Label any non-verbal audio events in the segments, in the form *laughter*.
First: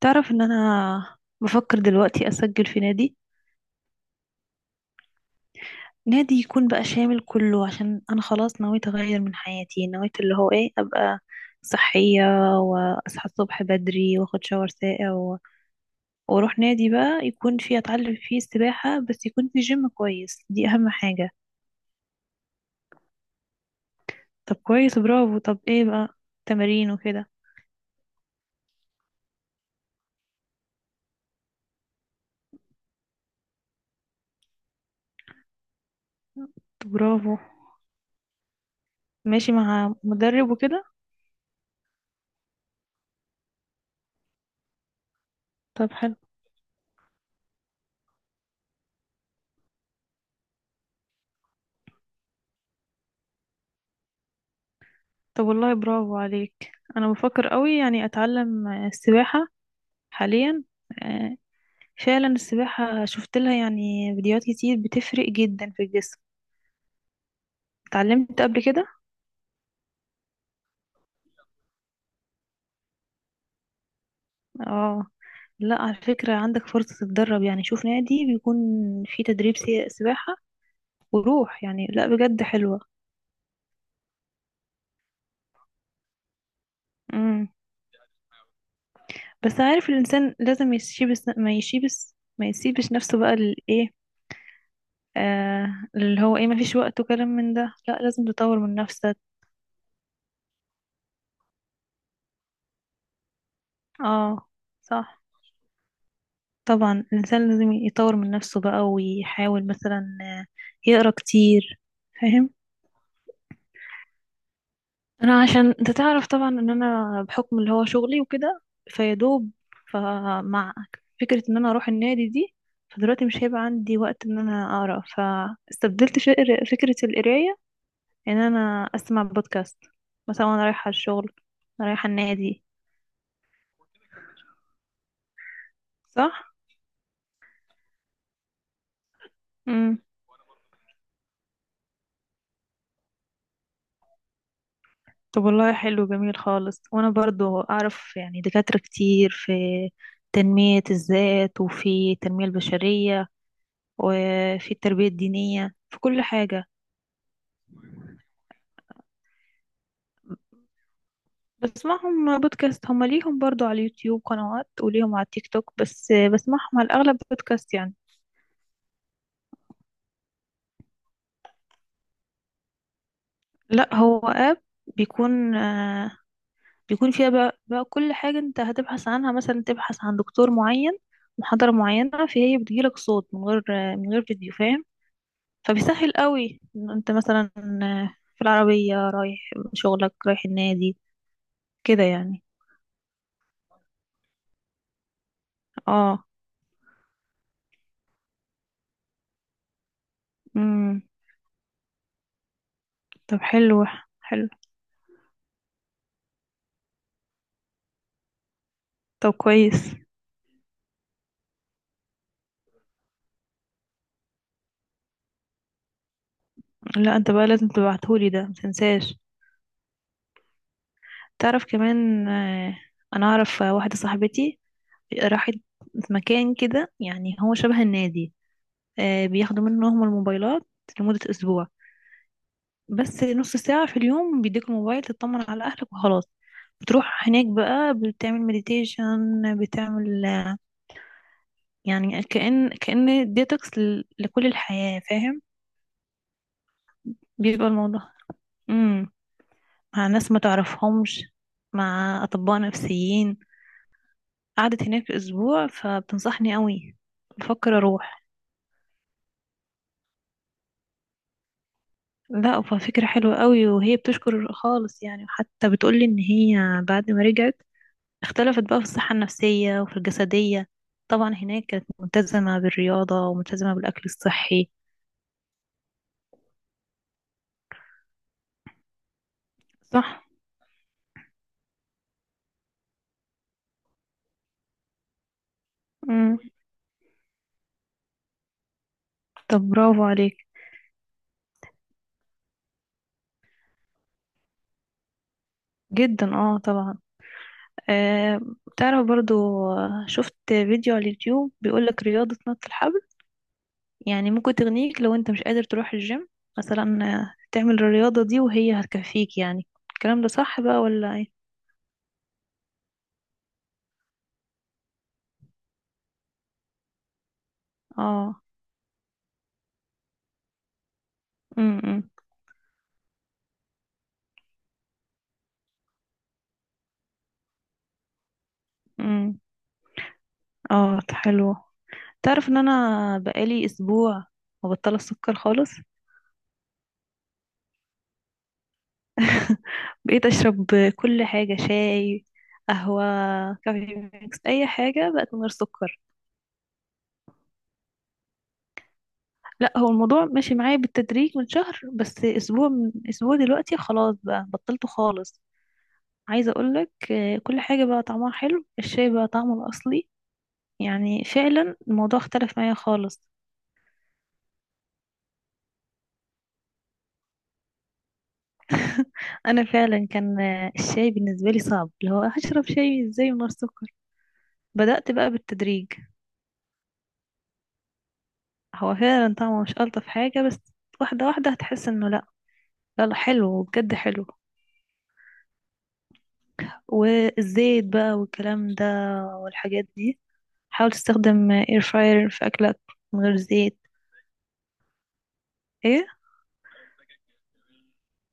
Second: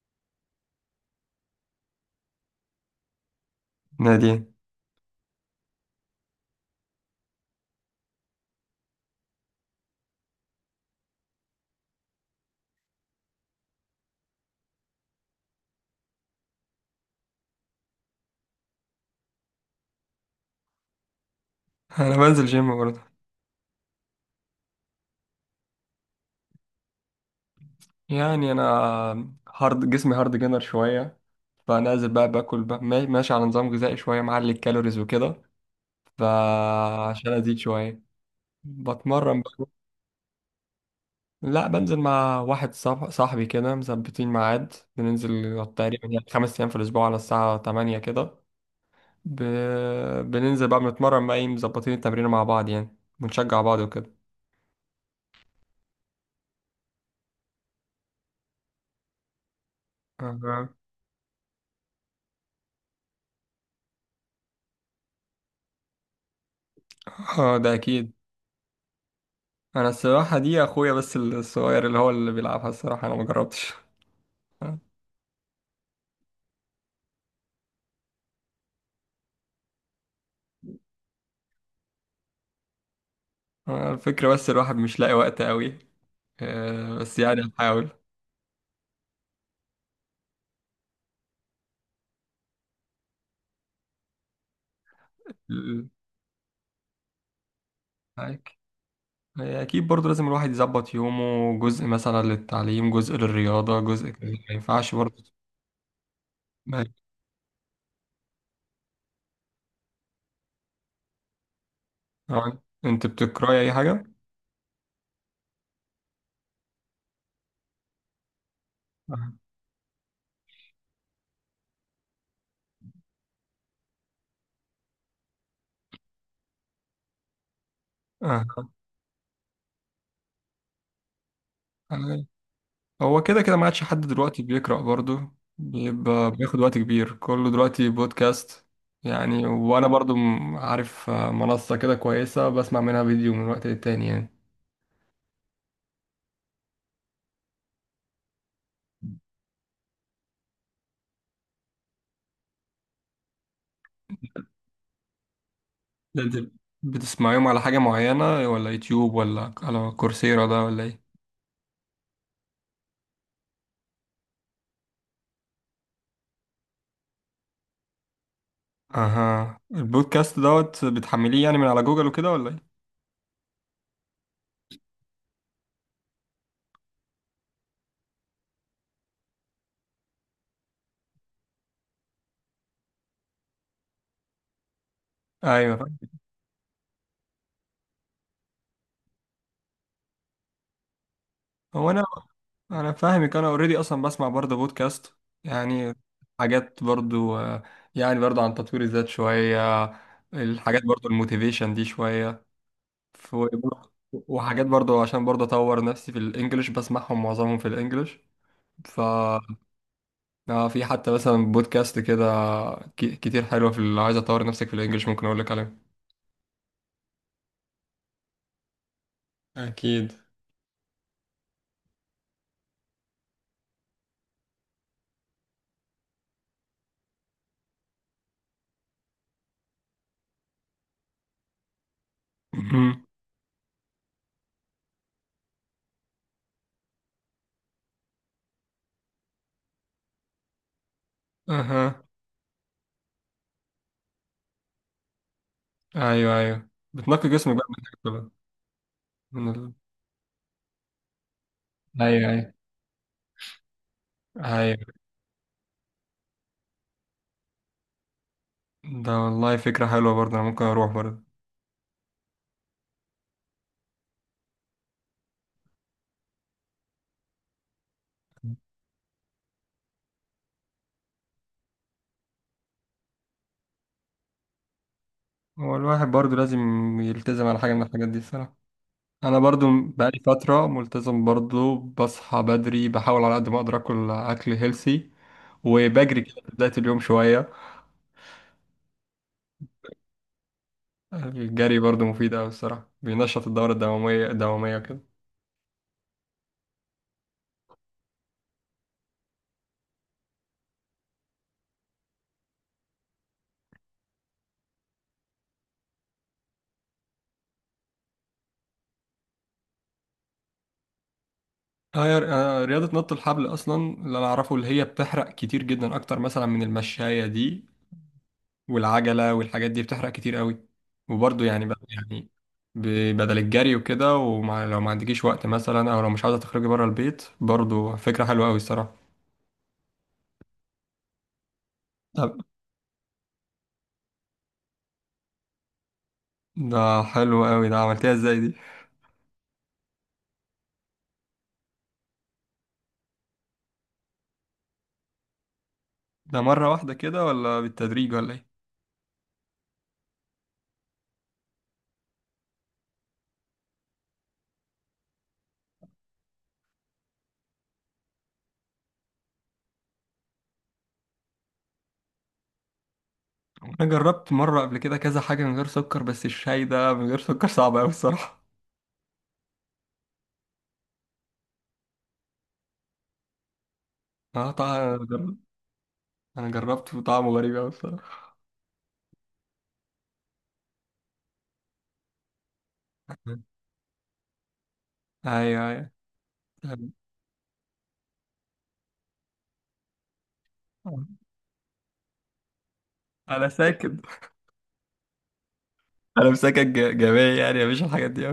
تعرف ان انا بفكر دلوقتي اسجل في نادي. نادي. نادي يكون بقى شامل كله، عشان انا خلاص نويت اغير من حياتي، نويت اللي هو ايه، ابقى صحية، واصحى الصبح بدري واخد شاور ساقع واروح نادي بقى يكون فيه، اتعلم فيه السباحة، بس يكون فيه جيم كويس، دي اهم حاجة. انا بنزل جيم برضه. طب كويس، برافو. طب ايه بقى؟ تمارين وكده؟ يعني انا جسمي هارد جينر شويه. فنازل بقى باكل بقى ماشي على نظام غذائي شويه معلي الكالوريز وكده. طب فعشان برافو. ازيد شويه بتمرن ماشي بقى. مع مدرب وكده؟ لا، بنزل مع واحد صاحبي كده، مثبتين ميعاد بننزل طب تقريبا حلو. يعني 5 ايام في الاسبوع على الساعه 8 كده. ب... بننزل بقى، بنتمرن بقى، ايه، مظبطين التمرين مع بعض يعني، بنشجع بعض وكده. طب والله برافو عليك. انا بفكر قوي يعني اتعلم السباحة حاليا. أها. آه، فعلا السباحة شفت لها يعني فيديوهات كتير، بتفرق جدا في الجسم. اه، ده اكيد. اتعلمت قبل كده؟ انا السباحه دي اخويا بس الصغير اللي هو اللي بيلعبها الصراحه، انا ما جربتش. اه، لا على فكرة عندك فرصة تتدرب، يعني شوف نادي بيكون فيه تدريب سباحة وروح، يعني لا بجد حلوة. الفكره بس الواحد مش لاقي وقت قوي. بس يعني امم هحاول. بس عارف الإنسان لازم يسيبس ما يسيبس ما يسيبش نفسه بقى للإيه. آه، ال- اللي هو إيه، ما فيش وقت وكلام من ده، لا لازم معاك. تطور من نفسك. اكيد برضه لازم الواحد يظبط يومه، جزء مثلا للتعليم، جزء للرياضه، جزء كده، اه، ما ينفعش صح. برضه. ما- طبعا الإنسان لازم يطور من نفسه بقى ويحاول مثلا يقرأ كتير. فاهم؟ انت بتقراي اي حاجه؟ أنا عشان أنت تعرف طبعا إن أنا بحكم اللي هو شغلي وكده فيدوب. فمع فكرة إن أنا أروح النادي دي، فدلوقتي مش هيبقى عندي وقت إن أنا أقرأ، فاستبدلت فكرة القراية، إن آه. أنا أسمع بودكاست مثلا وأنا رايحة الشغل وأنا رايحة آه. النادي. هو كده كده ما عادش حد دلوقتي بيقرأ برضه، بيبقى صح؟ بياخد وقت كبير، كله دلوقتي بودكاست يعني. وانا برضه عارف منصة كده كويسة بسمع منها فيديو من وقت للتاني يعني. طب والله حلو، جميل خالص. وانا برضو اعرف يعني دكاترة كتير في تنمية الذات، وفي التنمية البشرية، وفي التربية الدينية، في ده كل انت حاجة. بتسمعيهم على حاجة معينة ولا يوتيوب ولا على كورسيرا ده ولا ايه؟ بسمعهم بودكاست. هم ليهم برضو على اليوتيوب قنوات، وليهم على التيك توك، بس بسمعهم على الأغلب بودكاست يعني. اها، البودكاست دوت بتحمليه يعني من على جوجل وكده ولا ايه؟ لا هو آب، بيكون آه، بيكون فيها بقى كل حاجة انت هتبحث عنها، مثلا تبحث عن دكتور معين، محاضرة معينة، فهي بتجيلك صوت من غير فيديو. فاهم؟ ايوه فاهم. فبيسهل قوي إن انت مثلا في العربية رايح شغلك، رايح النادي، هو كده انا يعني. انا فاهمك، انا اوريدي اصلا بسمع برضه بودكاست يعني، اه. حاجات برضه، يعني برضه عن تطوير الذات شوية، الحاجات امم برضه الموتيفيشن دي شوية. ف- طب حلو. حلو. وحاجات برضه عشان برضه اطور نفسي في الانجليش، بسمعهم معظمهم في الانجليش. ف طب كويس. في حتى مثلا بودكاست كده كتير حلوة، في اللي عايز اطور نفسك في الانجليش، ممكن اقول لك عليها. لا انت بقى لازم تبعتهولي ده، متنساش. اكيد. تعرف كمان انا اعرف واحدة صاحبتي راحت مكان كده، يعني هو شبه النادي. آه، بياخدوا منهم الموبايلات لمدة اسبوع، مهم. بس نص ساعة في اليوم بيديك الموبايل تطمن على أهلك وخلاص. بتروح هناك بقى، بتعمل مديتيشن، بتعمل اها. يعني كأن ديتوكس لكل الحياة. فاهم؟ ايوه، ايوه، بتنقي جسمك بقى بيبقى من الحاجات دي الموضوع بقى. امم من ال... مع ناس ما تعرفهمش، مع ايوه، ايوه، أطباء نفسيين. قعدت ايوه. هناك أسبوع، فبتنصحني قوي. بفكر أروح. ده والله فكرة حلوة برضه، أنا ممكن أروح برضه. لا ففكرة حلوة قوي، وهي بتشكر خالص يعني، حتى بتقولي إن هي بعد ما رجعت اختلفت بقى في الصحة النفسية وفي الجسدية. طبعا هناك كانت ملتزمة بالرياضة وملتزمة بالأكل الصحي. هو الواحد برضه لازم يلتزم على حاجة من الحاجات دي الصراحة. أنا برضه بقالي صح. فترة ملتزم برضه، بصحى بدري، بحاول على قد ما أقدر آكل أكل هيلسي، وبجري مم. كده في بداية اليوم شوية. طب برافو عليك. الجري برضه مفيد أوي الصراحة، بينشط الدورة الدموية كده. جدا، اه طبعا. آه. تعرف برضو، آه، شفت فيديو على اليوتيوب بيقولك رياضة نط الحبل يعني ممكن تغنيك لو انت مش قادر تروح الجيم، مثلا تعمل الرياضة دي وهي هتكفيك يعني. الكلام ده صح بقى ولا ايه؟ آه، يا- رياضة نط الحبل أصلا اللي أنا أعرفه اللي هي بتحرق كتير جدا، أكتر مثلا من المشاية دي اه. والعجلة والحاجات دي، بتحرق كتير قوي. وبرضه يعني بقى، امم يعني، بدل الجري وكده، ولو ما عندكيش وقت مثلا او لو مش عاوزة تخرجي بره البيت، برضه فكرة حلوة قوي الصراحة. امم اه، حلو. طب. تعرف ان انا بقالي اسبوع مبطلة السكر خالص. ده حلو قوي، ده عملتيها ازاي دي؟ *laughs* بقيت اشرب كل حاجة، شاي، قهوة، كافي ميكس، اي حاجة بقت من غير سكر. ده مرة واحدة كده ولا بالتدريج ولا ايه؟ لا هو الموضوع ماشي معايا بالتدريج من شهر، بس اسبوع من اسبوع دلوقتي خلاص بقى بطلته خالص. عايزة اقولك كل حاجة بقى طعمها حلو، الشاي بقى طعمه الاصلي، يعني فعلا الموضوع اختلف معايا خالص. انا جربت مرة قبل كده كذا حاجة من غير سكر، بس الشاي ده من غير سكر صعب قوي الصراحة. انا فعلا كان الشاي بالنسبة لي صعب، اللي هو هشرب شاي ازاي من غير سكر. *laughs* اه طبعا، انا بدأت بقى جربت. بالتدريج. انا جربت وطعمه غريب قوي الصراحة. هو فعلا طعمه مش ألطف حاجة، بس واحدة واحدة هتحس انه لا، لا لا، حلو بجد، حلو. ايوه، ايوه. طيب. والزيت بقى والكلام ده والحاجات دي، حاول تستخدم اير فراير في أكلك من غير انا زيت. ساكت، ايه؟ انا مساكن جميع يعني، مفيش الحاجات دي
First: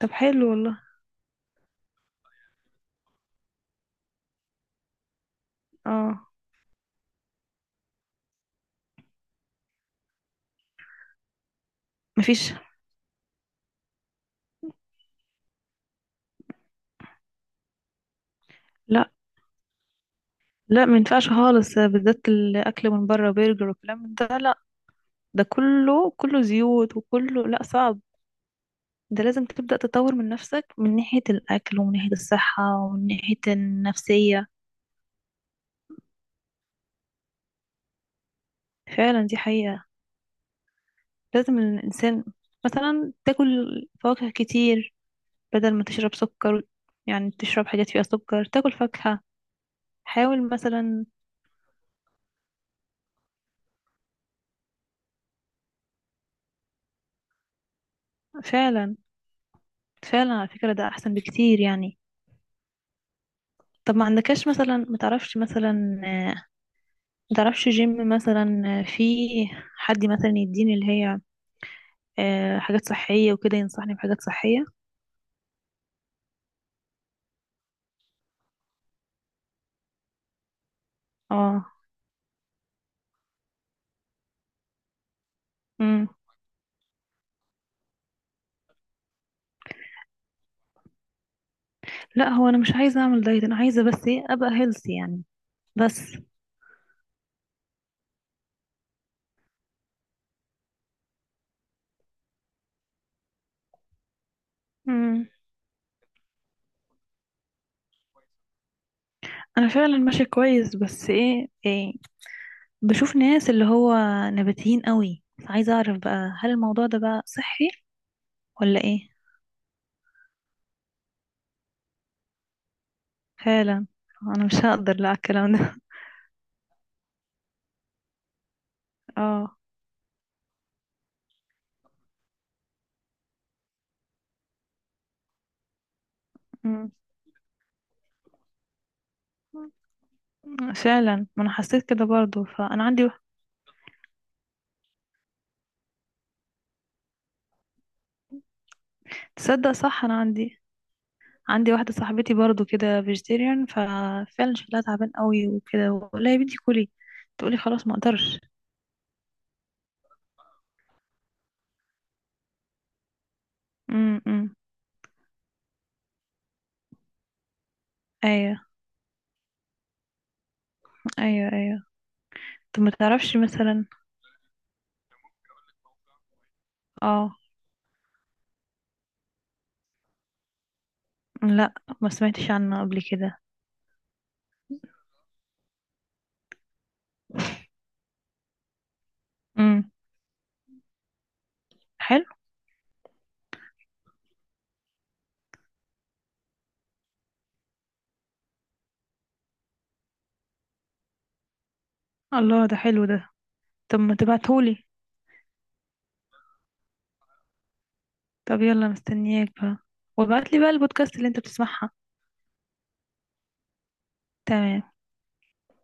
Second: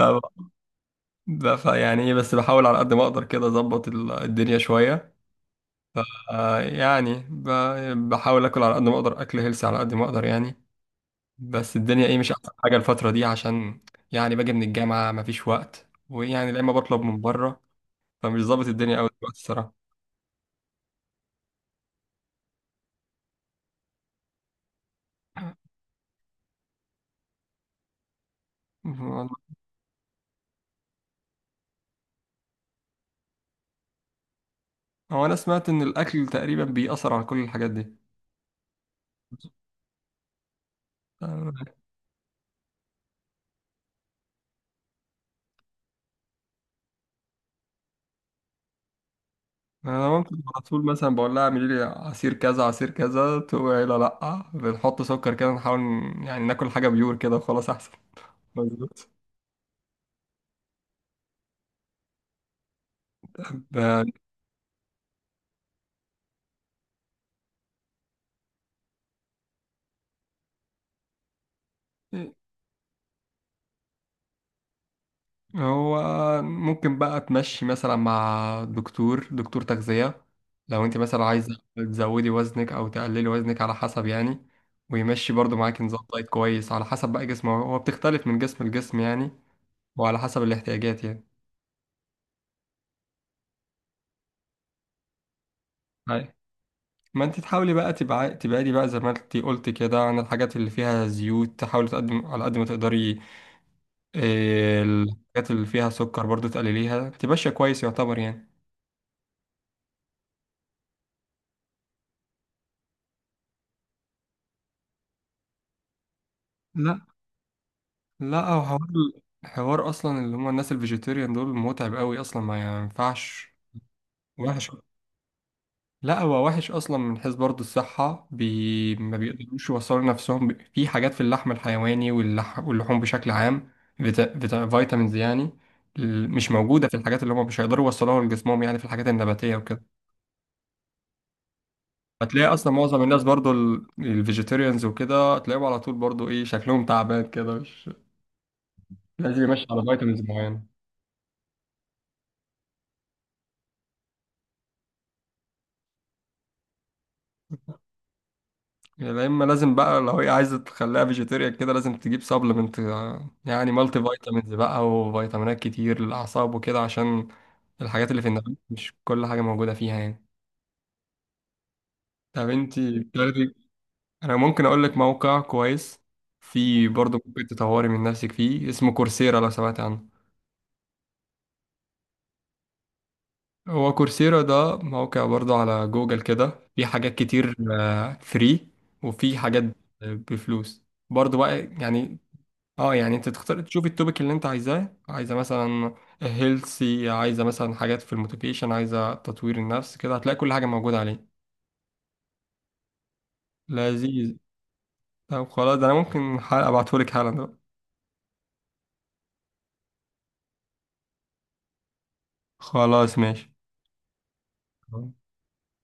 طب حلو والله. فيعني ايه، بس بحاول على قد ما اقدر كده اظبط الدنيا شوية. اه، يعني بحاول اكل على قد ما اقدر، اكل هيلثي على قد ما اقدر يعني. بس الدنيا ايه، مش احسن مفيش. حاجة الفترة دي، عشان يعني باجي من الجامعة مفيش وقت، ويعني لا، اما بطلب من بره، فمش ظابط الدنيا قوي لا، دلوقتي الصراحة. لا ما ينفعش خالص، بالذات الأكل من بره، برجر والكلام من ده لا. ده كله كله زيوت، وكله لا صعب. ده والله. لازم تبدأ تطور من نفسك، من ناحية الأكل، ومن ناحية الصحة، ومن ناحية النفسية. هو انا سمعت ان الاكل تقريبا بيأثر على كل الحاجات دي. فعلا دي حقيقة. لازم آه، الإنسان مثلا تاكل فواكه كتير بدل ما تشرب سكر، يعني تشرب حاجات فيها سكر، تاكل فاكهة. انا ممكن حاول على طول مثلا. مثلا بقول لها اعملي لي عصير كذا عصير كذا، تقول لا، لا بنحط سكر كده، نحاول يعني ناكل حاجة بيور كده وخلاص احسن. فعلا. مظبوط. فعلا على فكرة ده أحسن بكتير يعني. *laughs* طب ده. ما عندكش مثلا، ما تعرفش مثلا ما تعرفش جيم مثلا في حد مثلا يديني اللي هي حاجات صحية وكده، ينصحني بحاجات صحية. هو ممكن بقى تمشي مثلا مع دكتور تغذية لو انت مثلا عايزة اه. تزودي وزنك او تقللي وزنك على حسب يعني. ويمشي برضو معاكي نظام امم دايت كويس على حسب بقى جسمه، هو بتختلف من جسم لجسم يعني، وعلى حسب الاحتياجات يعني. لا هو انا مش عايزة اعمل دايت، انا عايزة بس ايه ابقى هيلثي يعني. بس. هاي. ما انت تحاولي بقى تبعدي بقى زي ما انت قلت كده عن الحاجات اللي فيها زيوت، تحاولي تقدم على قد ما تقدري. اه، امم الحاجات اللي فيها سكر برضو تقلليها، تبقى ماشية كويس يعتبر يعني. انا فعلا ماشية كويس، بس إيه بشوف ناس اللي هو نباتيين قوي، بس عايزة اعرف بقى هل الموضوع ده لا. بقى صحي لا هو ولا حوار. ايه؟ حوار اصلا اللي هم الناس الفيجيتيريان دول متعب قوي اصلا، ما ينفعش. فعلا. انا مش وحش. هقدر لا على الكلام ده. لا هو وحش اصلا من حيث برضه الصحه، ما *laughs* اه. بيقدروش يوصلوا نفسهم، في حاجات في اللحم الحيواني، واللحوم بشكل عام، فيتامينز يعني، مش موجوده أمم. في الحاجات، اللي هم مش هيقدروا يوصلوها لجسمهم يعني، في الحاجات النباتيه وكده. فعلا ما انا حسيت كده برضو، هتلاقي اصلا فانا معظم عندي الناس برضه الفيجيتيريانز وكده، هتلاقيهم على طول برضه ايه شكلهم تعبان كده، مش لازم يمشي تصدق على صح، انا فيتامينز عندي معينه. عندي واحدة صاحبتي برضو كده فيجيتيريان، ففعلا شكلها تعبان قوي وكده، ولا يا بنتي كلي، تقولي خلاص ما اقدرش. يا اما لازم بقى لو هي عايزه تخليها فيجيتيريان كده، لازم تجيب سبلمنت يعني، مالتي فيتامينز امم بقى، وفيتامينات كتير للاعصاب وكده، عشان الحاجات اللي في النبات ايوه، مش كل حاجه موجوده فيها يعني. ايوه ايوه. طب طب ما انتي تعرفش بتاخدي. مثلا؟ انا ممكن اقول لك موقع كويس، في برضه اه، ممكن تطوري من نفسك فيه، اسمه كورسيرا، لو سمعت عنه. لا ما سمعتش عنه قبل كده. هو كورسيرا ده موقع برضه على جوجل كده، في حاجات كتير فري، وفي حاجات امم بفلوس برضه بقى يعني. حلو. اه يعني انت تختار تشوف التوبيك اللي انت عايزاه، عايزه مثلا هيلثي، عايزه مثلا حاجات في الموتيفيشن، عايزه تطوير النفس كده، هتلاقي كل حاجه موجوده عليه. الله ده حلو ده. طب ما لذيذ. تبعتهولي. طب خلاص، ده انا ممكن حلقه ابعتهولك حالا ده. طب يلا مستنياك بقى، وابعتلي بقى البودكاست اللي انت بتسمعها. خلاص ماشي. تمام.